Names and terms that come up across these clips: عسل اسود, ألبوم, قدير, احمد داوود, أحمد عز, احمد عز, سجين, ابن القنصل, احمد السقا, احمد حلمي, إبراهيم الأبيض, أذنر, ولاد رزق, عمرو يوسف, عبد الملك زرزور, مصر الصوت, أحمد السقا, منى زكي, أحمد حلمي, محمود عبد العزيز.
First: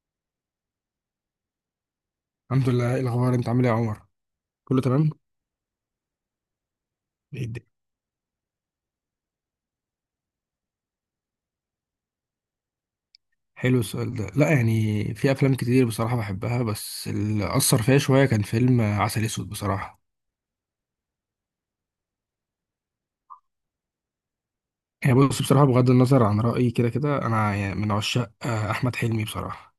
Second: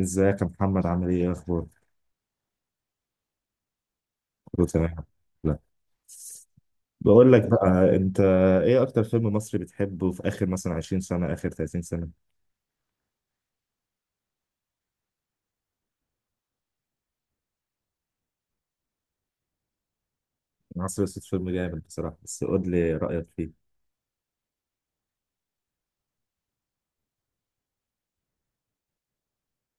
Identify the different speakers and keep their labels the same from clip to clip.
Speaker 1: ازيك يا محمد، عامل ايه اخبارك؟
Speaker 2: الحمد لله. ايه الاخبار؟ انت عامل ايه يا عمر؟
Speaker 1: كله
Speaker 2: كله
Speaker 1: تمام.
Speaker 2: تمام.
Speaker 1: لا. بقول
Speaker 2: إيه
Speaker 1: لك بقى، انت ايه اكتر فيلم مصري بتحبه في اخر مثلا 20 سنة، اخر 30 سنة؟
Speaker 2: حلو السؤال ده. لا يعني في افلام كتير بصراحه بحبها، بس اللي اثر فيا شويه كان فيلم عسل اسود بصراحه.
Speaker 1: مصر الصوت فيلم جامد بصراحة، بس قول لي رأيك فيه.
Speaker 2: يعني بص، بصراحه بغض النظر عن رايي كده كده انا يعني من عشاق احمد حلمي بصراحه.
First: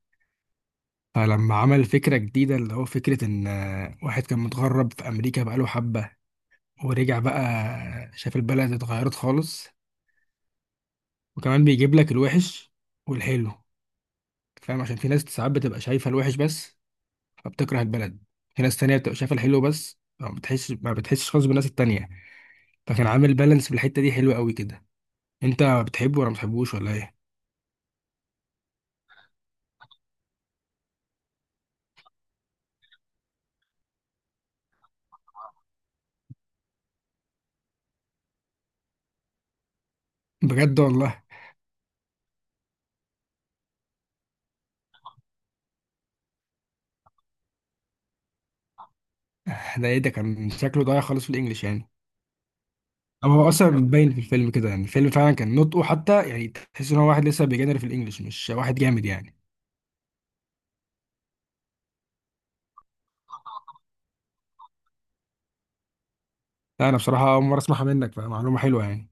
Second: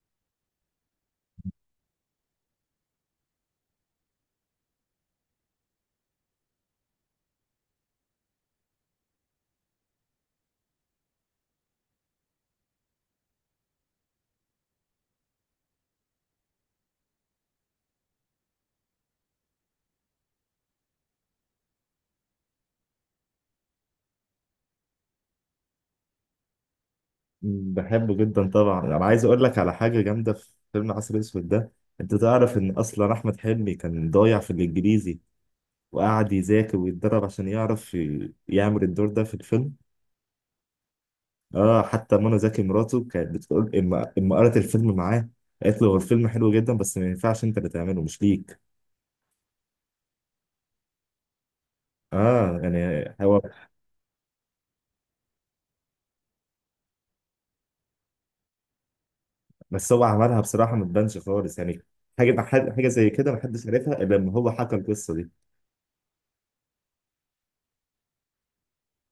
Speaker 2: فلما عمل فكره جديده اللي هو فكره ان واحد كان متغرب في امريكا بقاله حبه ورجع بقى. شاف البلد اتغيرت خالص، وكمان بيجيب لك الوحش والحلو، فاهم؟ عشان في ناس ساعات بتبقى شايفه الوحش بس فبتكره البلد. في ناس تانية بتبقى شايفة الحلو بس ما بتحسش خالص بالناس التانية. فكان عامل بالانس في الحتة دي، حلوة قوي كده. انت بتحبه ولا ما بتحبوش ولا ايه؟
Speaker 1: بحبه جدا طبعا، انا عايز اقول لك على حاجة جامدة في فيلم عسل اسود ده. انت تعرف ان اصلا احمد حلمي كان ضايع في الانجليزي. وقعد يذاكر ويتدرب عشان يعرف يعمل الدور ده في الفيلم.
Speaker 2: بجد والله.
Speaker 1: اه، حتى منى زكي مراته كانت بتقول اما قرأت الفيلم معاه. قالت له هو الفيلم حلو جدا، بس ما ينفعش انت اللي تعمله، مش ليك.
Speaker 2: ده ايه ده! كان شكله ضايع خالص في الانجليش يعني.
Speaker 1: اه، يعني
Speaker 2: اما
Speaker 1: هو.
Speaker 2: هو اصلا باين في الفيلم كده، يعني الفيلم فعلا كان نطقه، حتى يعني تحس ان هو واحد لسه بيجنر في الانجليش، مش واحد جامد يعني.
Speaker 1: بس هو عملها بصراحة، ما تبانش خالص يعني. حاجة، حاجة زي كده ما حدش عرفها الا لما هو حكى القصة دي.
Speaker 2: لا، انا بصراحة اول مرة اسمعها منك، فمعلومة حلوة يعني.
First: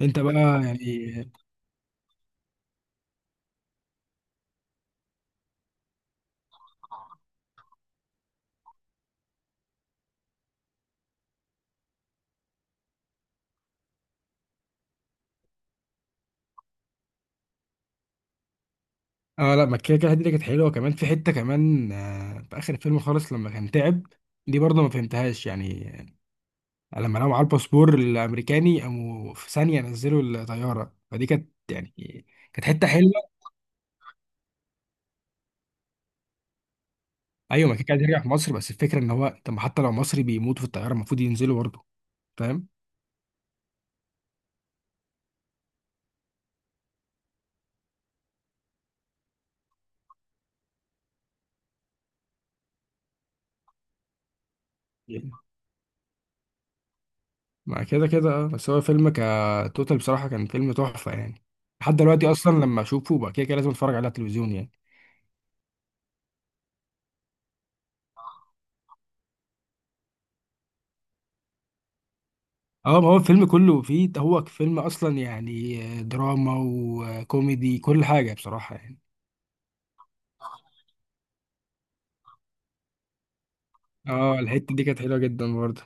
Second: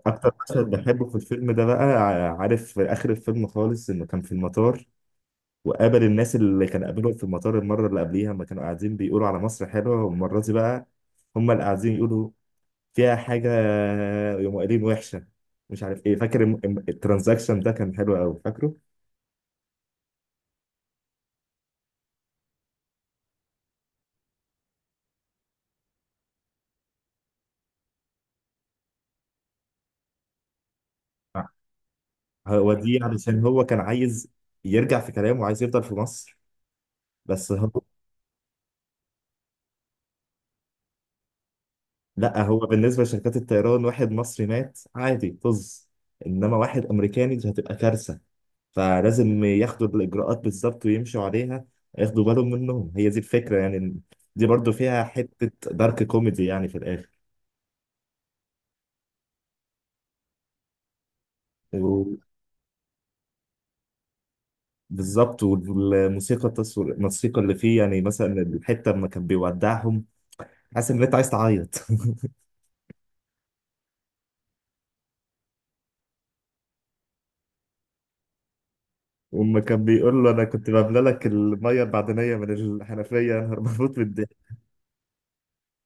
Speaker 2: انت بقى
Speaker 1: مشهد
Speaker 2: يعني
Speaker 1: بحبه في الفيلم ده بقى، عارف، في آخر الفيلم خالص إنه كان في المطار. وقابل الناس اللي كان قابلهم في المطار المرة اللي قبليها لما كانوا قاعدين بيقولوا على مصر حلوة، والمرة دي بقى هم اللي قاعدين يقولوا فيها حاجة، يوم قايلين وحشة مش عارف ايه، فاكر الترانزاكشن ده كان حلو قوي فاكره.
Speaker 2: اه. لا، ما كده كده الحته دي كانت حلوه، كمان في حته كمان في اخر الفيلم خالص لما كان تعب، دي برضه ما فهمتهاش يعني. لما لقوا معاه الباسبور الامريكاني قاموا في ثانيه نزلوا الطياره، فدي
Speaker 1: آه.
Speaker 2: كانت يعني كانت
Speaker 1: هو
Speaker 2: حته
Speaker 1: دي
Speaker 2: حلوه.
Speaker 1: علشان هو كان عايز يرجع في كلامه وعايز يفضل في مصر، بس
Speaker 2: ايوه ما
Speaker 1: هو.
Speaker 2: كان عايز يرجع في مصر، بس الفكره ان هو طب ما حتى لو مصري بيموت في الطياره المفروض ينزلوا برضه،
Speaker 1: لا، هو
Speaker 2: فاهم.
Speaker 1: بالنسبة لشركات الطيران، واحد مصري مات عادي طز. انما واحد امريكاني، دي هتبقى كارثة. فلازم ياخدوا الاجراءات بالظبط ويمشوا عليها. ياخدوا بالهم منهم، هي دي الفكرة يعني. دي برضو فيها حتة دارك كوميدي يعني، في
Speaker 2: مع كده كده اه، بس هو فيلم كتوتال بصراحه كان فيلم تحفه يعني. لحد
Speaker 1: الاخر.
Speaker 2: دلوقتي اصلا لما اشوفه بقى كده كده لازم اتفرج عليه على التلفزيون يعني.
Speaker 1: بالظبط، والموسيقى التصوير الموسيقى اللي فيه، يعني مثلا الحته لما كان بيودعهم، حاسس ان انت عايز تعيط.
Speaker 2: اه، ما هو الفيلم كله فيه، هو فيلم اصلا يعني دراما وكوميدي، كل حاجه بصراحه يعني.
Speaker 1: وأما كان بيقول له انا كنت بملى لك الميه المعدنيه من الحنفيه. انا بموت من الضحك.
Speaker 2: اه، الحته دي كانت حلوه جدا برضه.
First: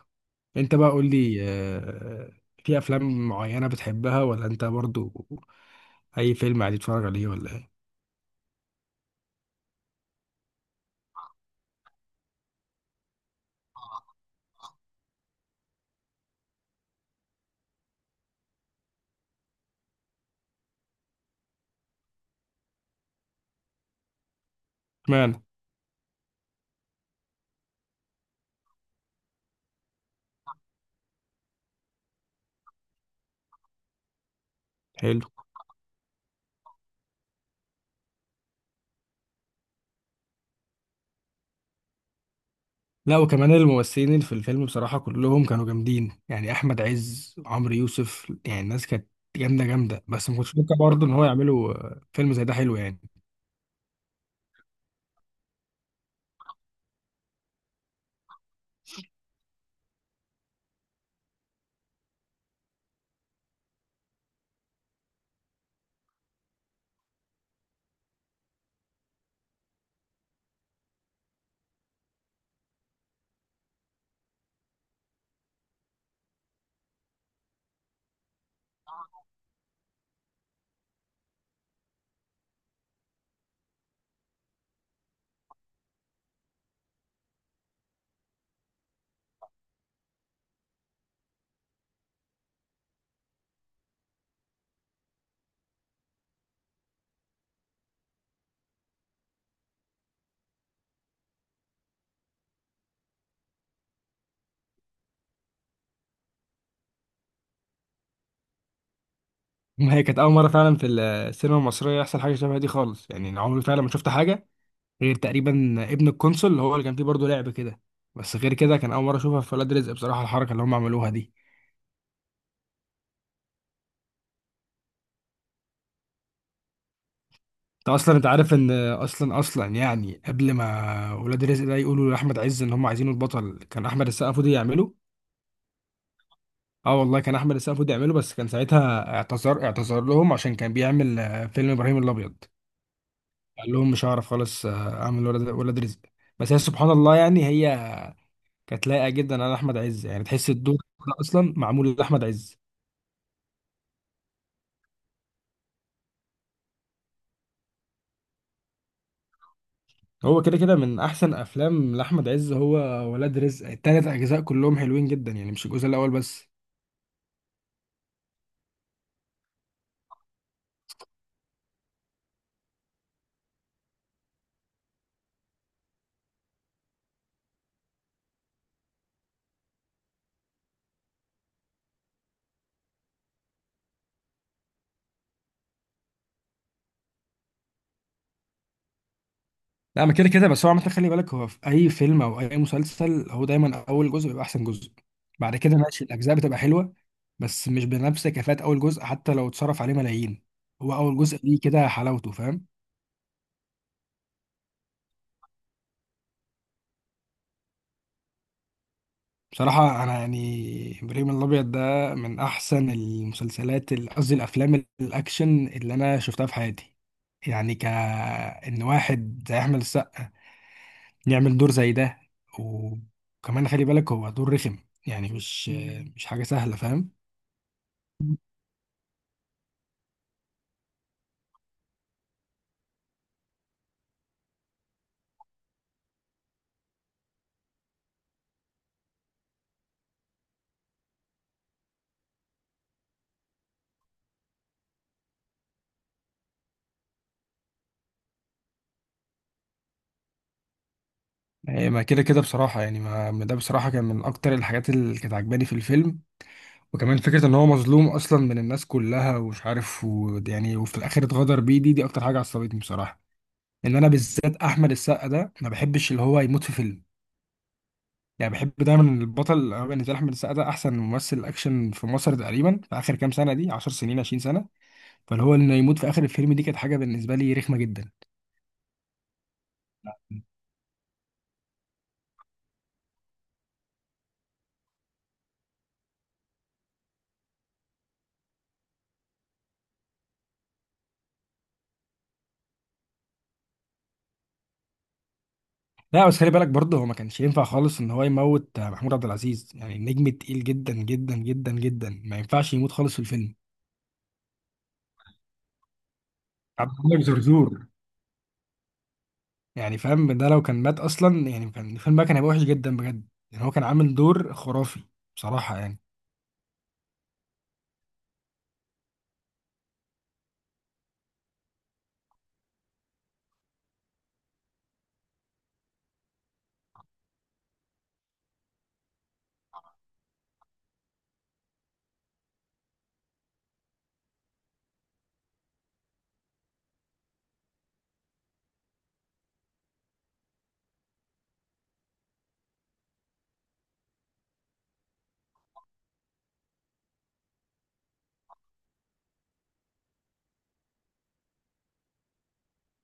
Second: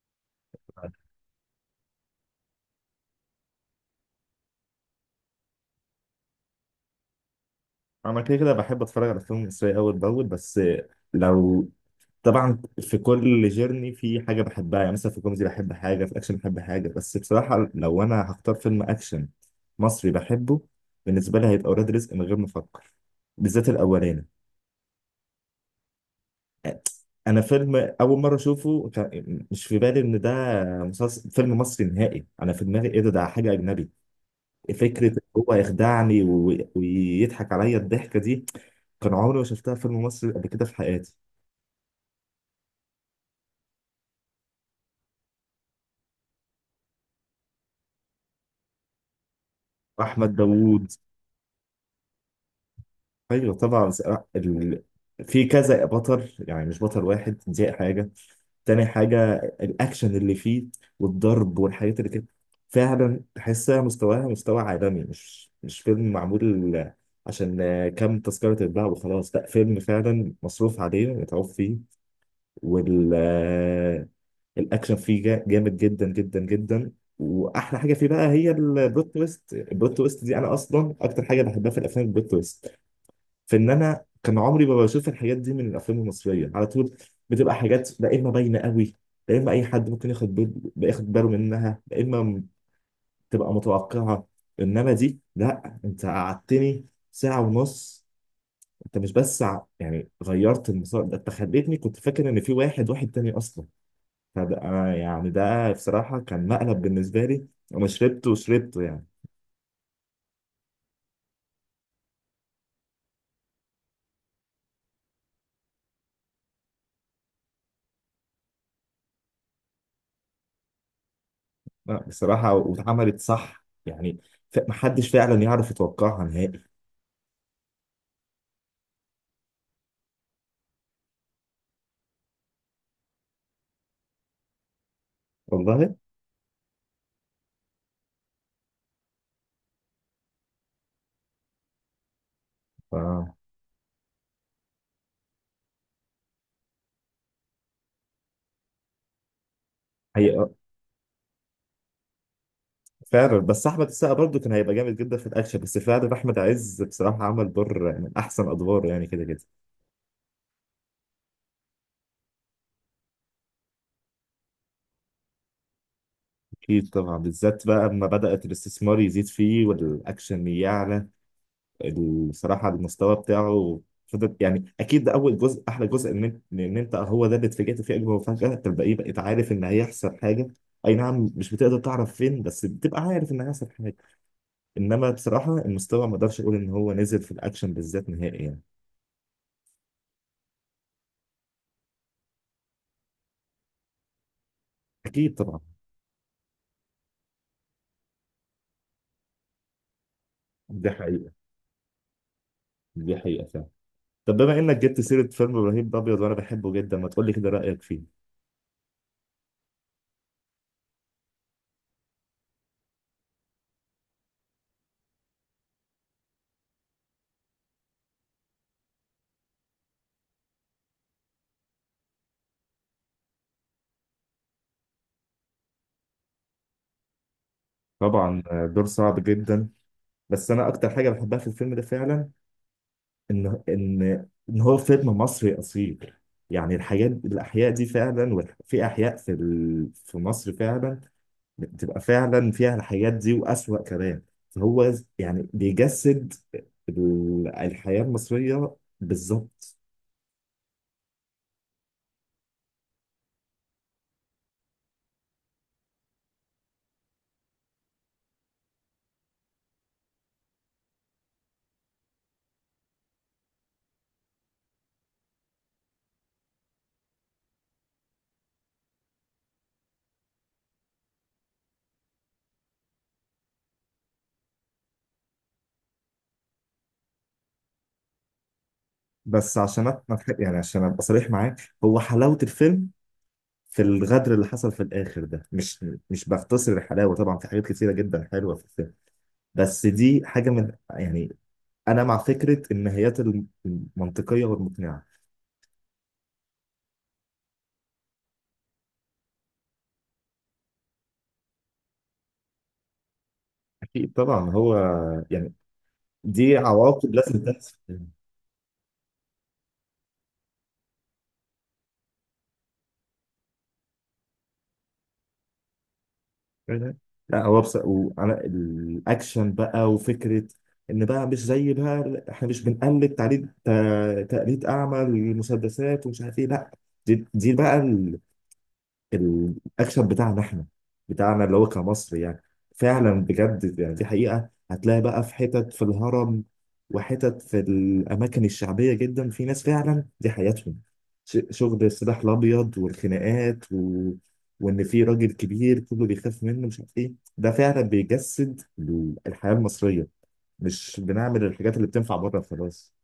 Speaker 2: انت بقى قول لي، في افلام معينه بتحبها، ولا انت برضو اي فيلم عادي تتفرج عليه ولا ايه؟
Speaker 1: انا كده كده بحب اتفرج على فيلم مصري اول باول، بس لو. طبعا في كل جيرني في حاجه بحبها، يعني مثلا في كوميدي بحب حاجه، في اكشن بحب حاجه، بس بصراحه لو انا هختار فيلم اكشن مصري بحبه بالنسبه لي هيبقى ولاد رزق من غير ما افكر. بالذات الاولاني.
Speaker 2: اشمعنى؟
Speaker 1: انا فيلم اول مره اشوفه مش في بالي ان ده مسلسل فيلم مصري نهائي. انا في دماغي ايه، ده حاجه اجنبي. فكره إن
Speaker 2: حلو.
Speaker 1: هو يخدعني ويضحك عليا الضحكه دي. كان عمري ما شفتها في فيلم مصري قبل كده في حياتي.
Speaker 2: لا، وكمان الممثلين اللي في الفيلم بصراحه كلهم كانوا جامدين، يعني احمد عز، عمرو يوسف، يعني الناس كانت جامده جامده. بس
Speaker 1: احمد
Speaker 2: ما كنتش متوقع
Speaker 1: داوود،
Speaker 2: برضه ان هو يعملوا فيلم زي ده حلو يعني.
Speaker 1: ايوه طبعا ال... في كذا بطل يعني، مش بطل واحد، دي حاجه. تاني حاجه، الاكشن اللي فيه والضرب والحاجات اللي كده، فعلا تحسها مستواها مستوى عالمي، مش فيلم معمول عشان كام تذكرة تتباع وخلاص. لا، فيلم فعلا مصروف عليه متعوب فيه. والأكشن فيه جامد جدا جدا جدا. وأحلى حاجة فيه بقى هي البلوت تويست، البلوت تويست دي أنا أصلا أكتر حاجة بحبها في الأفلام البلوت تويست. في ان انا كان عمري ما بشوف الحاجات دي من الافلام المصريه على طول. بتبقى حاجات لا اما باينه قوي، لا اما اي حد ممكن ياخد ياخد باله منها، لا اما تبقى متوقعه. انما دي لا، انت قعدتني ساعه ونص. انت مش بس يعني غيرت المسار ده، انت خليتني كنت فاكر ان في واحد تاني اصلا. فده أنا يعني ده بصراحه كان مقلب بالنسبه لي. انا شربته وشربته يعني.
Speaker 2: ما هي كانت اول مره فعلا في السينما المصريه يحصل حاجه شبه دي خالص، يعني أنا عمري فعلا ما شفت حاجه غير تقريبا ابن القنصل، اللي هو اللي كان فيه برضه لعب كده. بس غير كده كان اول مره اشوفها في ولاد رزق، بصراحه الحركه اللي هم عملوها دي.
Speaker 1: لا بصراحه واتعملت صح يعني. محدش فعلا يعرف يتوقعها نهائي.
Speaker 2: انت اصلا، انت عارف ان اصلا يعني قبل ما ولاد رزق ده يقولوا لاحمد عز ان هم عايزينه البطل، كان احمد السقا المفروض يعمله؟
Speaker 1: والله.
Speaker 2: اه والله، كان احمد السقا المفروض يعمله، بس كان ساعتها اعتذر لهم عشان كان بيعمل فيلم ابراهيم الابيض.
Speaker 1: ف
Speaker 2: قال لهم مش هعرف خالص اعمل ولاد رزق. بس هي سبحان الله، يعني هي كانت لايقه جدا على احمد عز، يعني
Speaker 1: هي
Speaker 2: تحس الدور ده اصلا معمول لاحمد عز.
Speaker 1: فعلا، بس احمد السقا برضه كان هيبقى جامد جدا في الاكشن، بس فعلا احمد عز بصراحه عمل دور من احسن ادواره يعني كده كده.
Speaker 2: هو كده كده من احسن افلام لاحمد عز. هو ولاد رزق التلات اجزاء كلهم حلوين جدا، يعني مش الجزء الاول بس.
Speaker 1: اكيد طبعا، بالذات بقى اما بدات الاستثمار يزيد فيه والاكشن يعلى بصراحه المستوى بتاعه فضل يعني، اكيد ده اول جزء احلى جزء، ان انت هو ده اللي اتفاجئت فيه اجمل مفاجاه، انت الباقي بقيت عارف ان هيحصل حاجه. اي نعم مش بتقدر تعرف فين، بس بتبقى عارف ان هيحصل حاجه. انما بصراحه المستوى ما اقدرش اقول ان هو نزل في الاكشن بالذات نهائي يعني.
Speaker 2: لا، ما كده كده، بس هو عامة خلي بالك هو في أي فيلم أو أي مسلسل هو دايما أول جزء بيبقى أحسن جزء.
Speaker 1: اكيد
Speaker 2: بعد
Speaker 1: طبعا.
Speaker 2: كده ماشي الأجزاء بتبقى حلوة، بس مش بنفس كفاءة أول جزء، حتى لو اتصرف عليه ملايين.
Speaker 1: دي
Speaker 2: هو أول
Speaker 1: حقيقة.
Speaker 2: جزء ليه كده حلاوته، فاهم.
Speaker 1: دي حقيقة فعلا. طب بما إنك جبت سيرة فيلم إبراهيم الأبيض وأنا بحبه جدا، ما تقولي كده رأيك فيه.
Speaker 2: بصراحة أنا يعني إبراهيم الأبيض ده من أحسن المسلسلات، قصدي الأفلام الأكشن اللي أنا شفتها في حياتي. يعني إن واحد زي أحمد السقا يعمل دور زي ده، وكمان خلي بالك هو دور رخم، يعني مش مم. مش حاجة سهلة، فاهم.
Speaker 1: طبعا، دور صعب جدا. بس أنا أكتر حاجة بحبها في الفيلم ده فعلا، إن هو فيلم مصري أصيل. يعني الحاجات الأحياء دي فعلا، في أحياء في مصر فعلا. بتبقى فعلا فيها الحاجات دي وأسوأ كمان. فهو يعني بيجسد الحياة المصرية بالظبط.
Speaker 2: يعني ما كده كده بصراحة، يعني ما ده بصراحة كان من أكتر الحاجات اللي كانت عجباني في الفيلم. وكمان فكرة إن هو مظلوم أصلا من الناس كلها، ومش عارف يعني وفي الآخر اتغدر بيه، دي أكتر حاجة عصبتني بصراحة. إن أنا بالذات أحمد السقا ده ما بحبش اللي هو يموت في فيلم. يعني بحب دايما البطل. أنا بالنسبة لي أحمد السقا ده أحسن ممثل أكشن في مصر تقريبا في آخر كام سنة دي، 10 سنين، 20 سنة. فاللي هو إنه يموت في آخر الفيلم دي كانت حاجة بالنسبة لي رخمة جدا.
Speaker 1: بس عشان ما تح- يعني عشان ابقى صريح معاك، هو حلاوه الفيلم في الغدر اللي حصل في الاخر ده، مش بختصر الحلاوه. طبعا في حاجات كتيره جدا حلوه في الفيلم، بس دي حاجه من يعني، انا مع فكره النهايات المنطقيه والمقنعه.
Speaker 2: لا بس خلي بالك برضه هو ما كانش ينفع خالص ان هو يموت. محمود عبد العزيز يعني نجم تقيل جدا جدا جدا جدا، ما ينفعش يموت خالص في الفيلم.
Speaker 1: اكيد طبعا، هو يعني دي
Speaker 2: عبد
Speaker 1: عواقب
Speaker 2: الملك
Speaker 1: لازم تحصل.
Speaker 2: زرزور، يعني فاهم. ده لو كان مات اصلا، يعني كان الفيلم بقى كان هيبقى وحش جدا بجد، يعني هو كان عامل دور خرافي بصراحه يعني.
Speaker 1: لا هو بس، وعلى الاكشن بقى وفكره ان بقى مش زي بقى، احنا مش بنقلد تقليد تقليد اعمى للمسدسات ومش عارف ايه، لا. دي بقى الاكشن بتاعنا احنا، بتاعنا اللي هو كمصر يعني. فعلا بجد، يعني دي حقيقة هتلاقي بقى في حتت في الهرم وحتت في الأماكن الشعبية جدا في ناس فعلا دي حياتهم. شغل السلاح الأبيض والخناقات، وإن في راجل كبير كله بيخاف منه مش عارف إيه، ده فعلا بيجسد الحياة المصرية. مش بنعمل الحاجات اللي بتنفع بره خلاص.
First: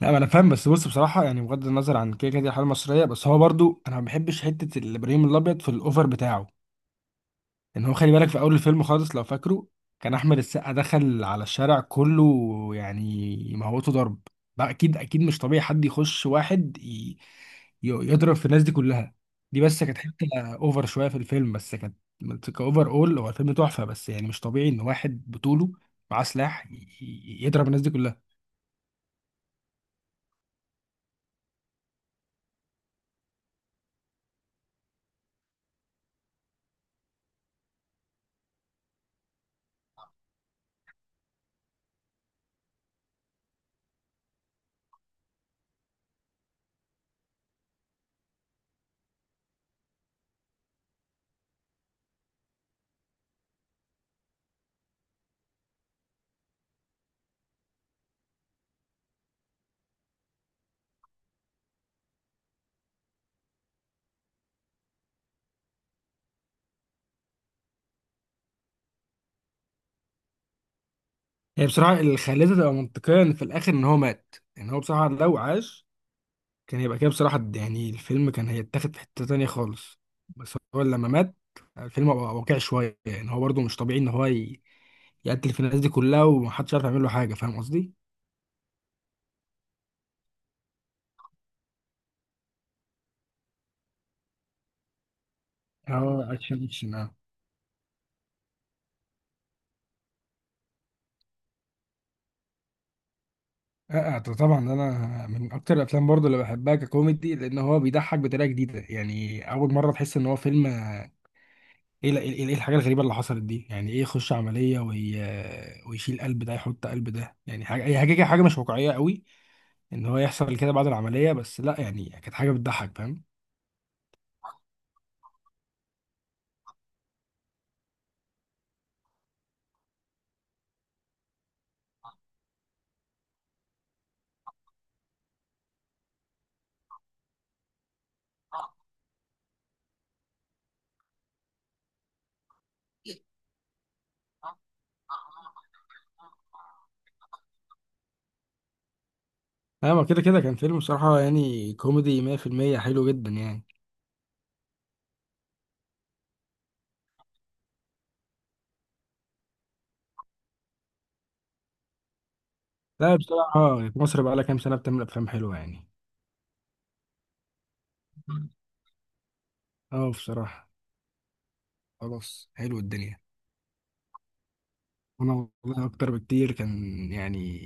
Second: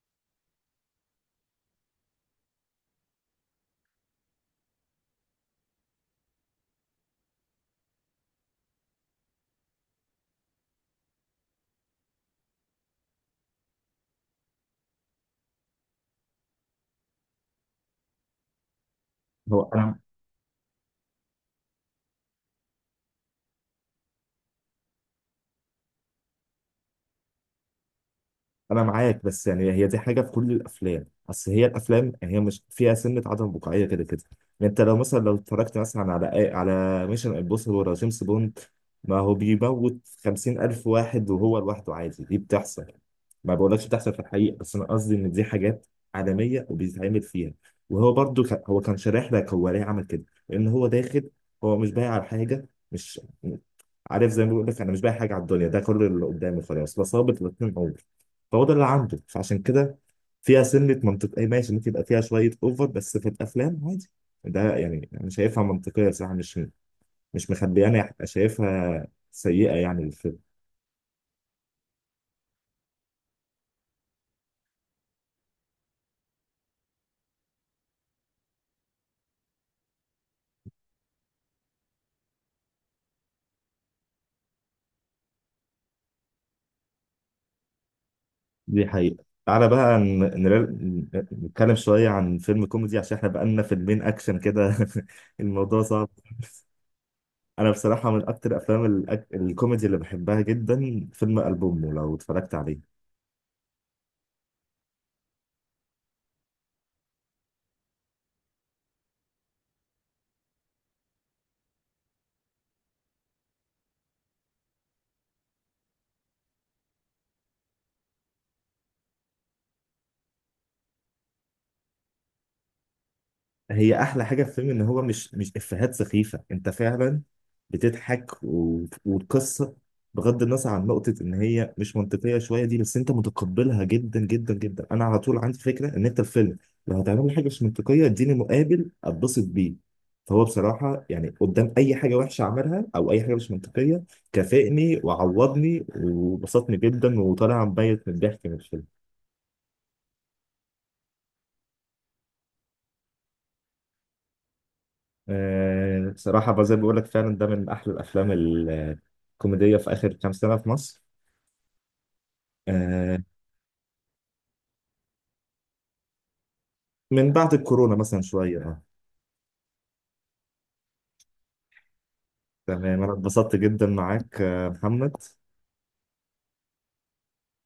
Speaker 2: لا ما انا فاهم، بس بص بصراحه يعني بغض النظر عن كده كده دي الحاله المصريه، بس هو برضه انا ما بحبش حته الابراهيم الابيض في الاوفر بتاعه. ان هو خلي بالك في اول الفيلم خالص لو فاكره، كان احمد السقا دخل على الشارع كله، يعني موته ضرب بقى. اكيد اكيد مش طبيعي حد يخش واحد يضرب في الناس دي كلها. دي
Speaker 1: هو
Speaker 2: بس
Speaker 1: أنا
Speaker 2: كانت حته اوفر شويه في الفيلم، بس كانت كاوفر. اول هو الفيلم تحفه، بس يعني مش طبيعي ان واحد بطوله معاه سلاح يضرب الناس دي كلها.
Speaker 1: انا معاك، بس يعني هي دي حاجه في كل الافلام، اصل هي الافلام يعني هي مش فيها سنه عدم واقعيه كده كده. يعني انت لو مثلا اتفرجت مثلا على ميشن امبوسيبل ولا جيمس بوند، ما هو بيموت 50,000 واحد وهو لوحده عادي، دي بتحصل. ما بقولكش بتحصل في الحقيقه، بس انا قصدي ان دي حاجات عالميه وبيتعمل فيها. وهو برضو هو كان شارح لك هو ليه عمل كده. لان هو داخل، هو مش بايع على حاجه، مش عارف، زي ما بيقول لك انا مش بايع حاجه على الدنيا، ده كل اللي قدامي خلاص فصابت الاثنين. فهو ده اللي عنده، فعشان كده فيها سنة منطق، اي ماشي، ممكن يبقى فيها شوية اوفر بس في الافلام عادي. ده يعني انا شايفها منطقية صراحة، مش مخبيانة هبقى شايفها سيئة يعني الفيلم.
Speaker 2: هي بصراحه اللي خلتها تبقى منطقيه ان في الاخر ان هو مات، ان هو بصراحه لو عاش كان هيبقى كده بصراحة يعني الفيلم كان هيتاخد في حتة تانية خالص. بس هو لما مات الفيلم بقى واقعي شوية، يعني هو برضه مش طبيعي إن هو يقتل في الناس دي كلها، ومحدش عارف يعمل له حاجة. فاهم قصدي؟
Speaker 1: دي حقيقة. تعالى بقى نتكلم شوية عن فيلم كوميدي، عشان احنا بقالنا فيلمين أكشن كده. الموضوع صعب.
Speaker 2: اه، اكشن اكشن اه.
Speaker 1: أنا بصراحة من أكتر أفلام الكوميدي اللي بحبها جدا فيلم ألبومه، لو اتفرجت عليه.
Speaker 2: طبعا انا من اكتر الافلام برضه اللي بحبها ككوميدي، لان هو بيضحك بطريقه جديده. يعني اول مره تحس ان هو فيلم ايه إيه الحاجه الغريبه اللي حصلت دي؟ يعني ايه يخش عمليه وي... آه، ويشيل قلب ده يحط قلب ده، يعني حاجه، هي حاجه مش واقعيه قوي ان هو يحصل كده بعد العمليه. بس لا، يعني كانت حاجه بتضحك، فاهم.
Speaker 1: هي احلى حاجه في الفيلم ان هو مش افيهات سخيفه، انت فعلا بتضحك والقصه بغض النظر عن نقطه ان هي مش منطقيه شويه دي، بس انت متقبلها جدا جدا جدا. انا على طول عندي فكره ان انت الفيلم لو هتعمل لي حاجه مش منطقيه اديني مقابل اتبسط بيه. فهو بصراحه يعني قدام اي حاجه وحشه عملها او اي حاجه مش منطقيه، كافئني وعوضني وبسطني جدا وطالع مبيت من الضحك من الفيلم.
Speaker 2: ايوه ما كده كده كان فيلم بصراحه يعني كوميدي 100% حلو جدا يعني.
Speaker 1: صراحة بقى زي ما بقول لك فعلا ده من أحلى الأفلام الكوميدية في آخر كام سنة في مصر.
Speaker 2: لا
Speaker 1: آه،
Speaker 2: بصراحه مصر بقى لها كام سنه بتعمل افلام حلوه يعني.
Speaker 1: من بعد الكورونا مثلا شوية. آه.
Speaker 2: اه بصراحه خلاص، حلو
Speaker 1: تمام، أنا
Speaker 2: الدنيا.
Speaker 1: اتبسطت جدا معاك محمد.
Speaker 2: انا والله اكتر بكتير، كان يعني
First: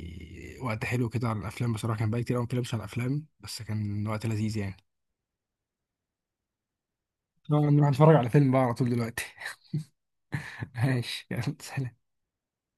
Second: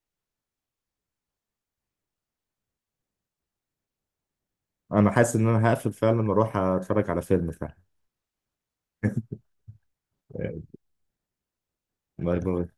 Speaker 2: وقت حلو كده على الافلام بصراحه، كان بقى كتير أوي ما بتكلمش على الافلام بس كان وقت لذيذ يعني.
Speaker 1: أنا حاسس إن أنا هقفل فعلا وأروح أتفرج على فيلم فعلا.
Speaker 2: نروح نتفرج على فيلم بقى على طول دلوقتي.
Speaker 1: آه،
Speaker 2: ماشي، يلا سلام.
Speaker 1: باي باي.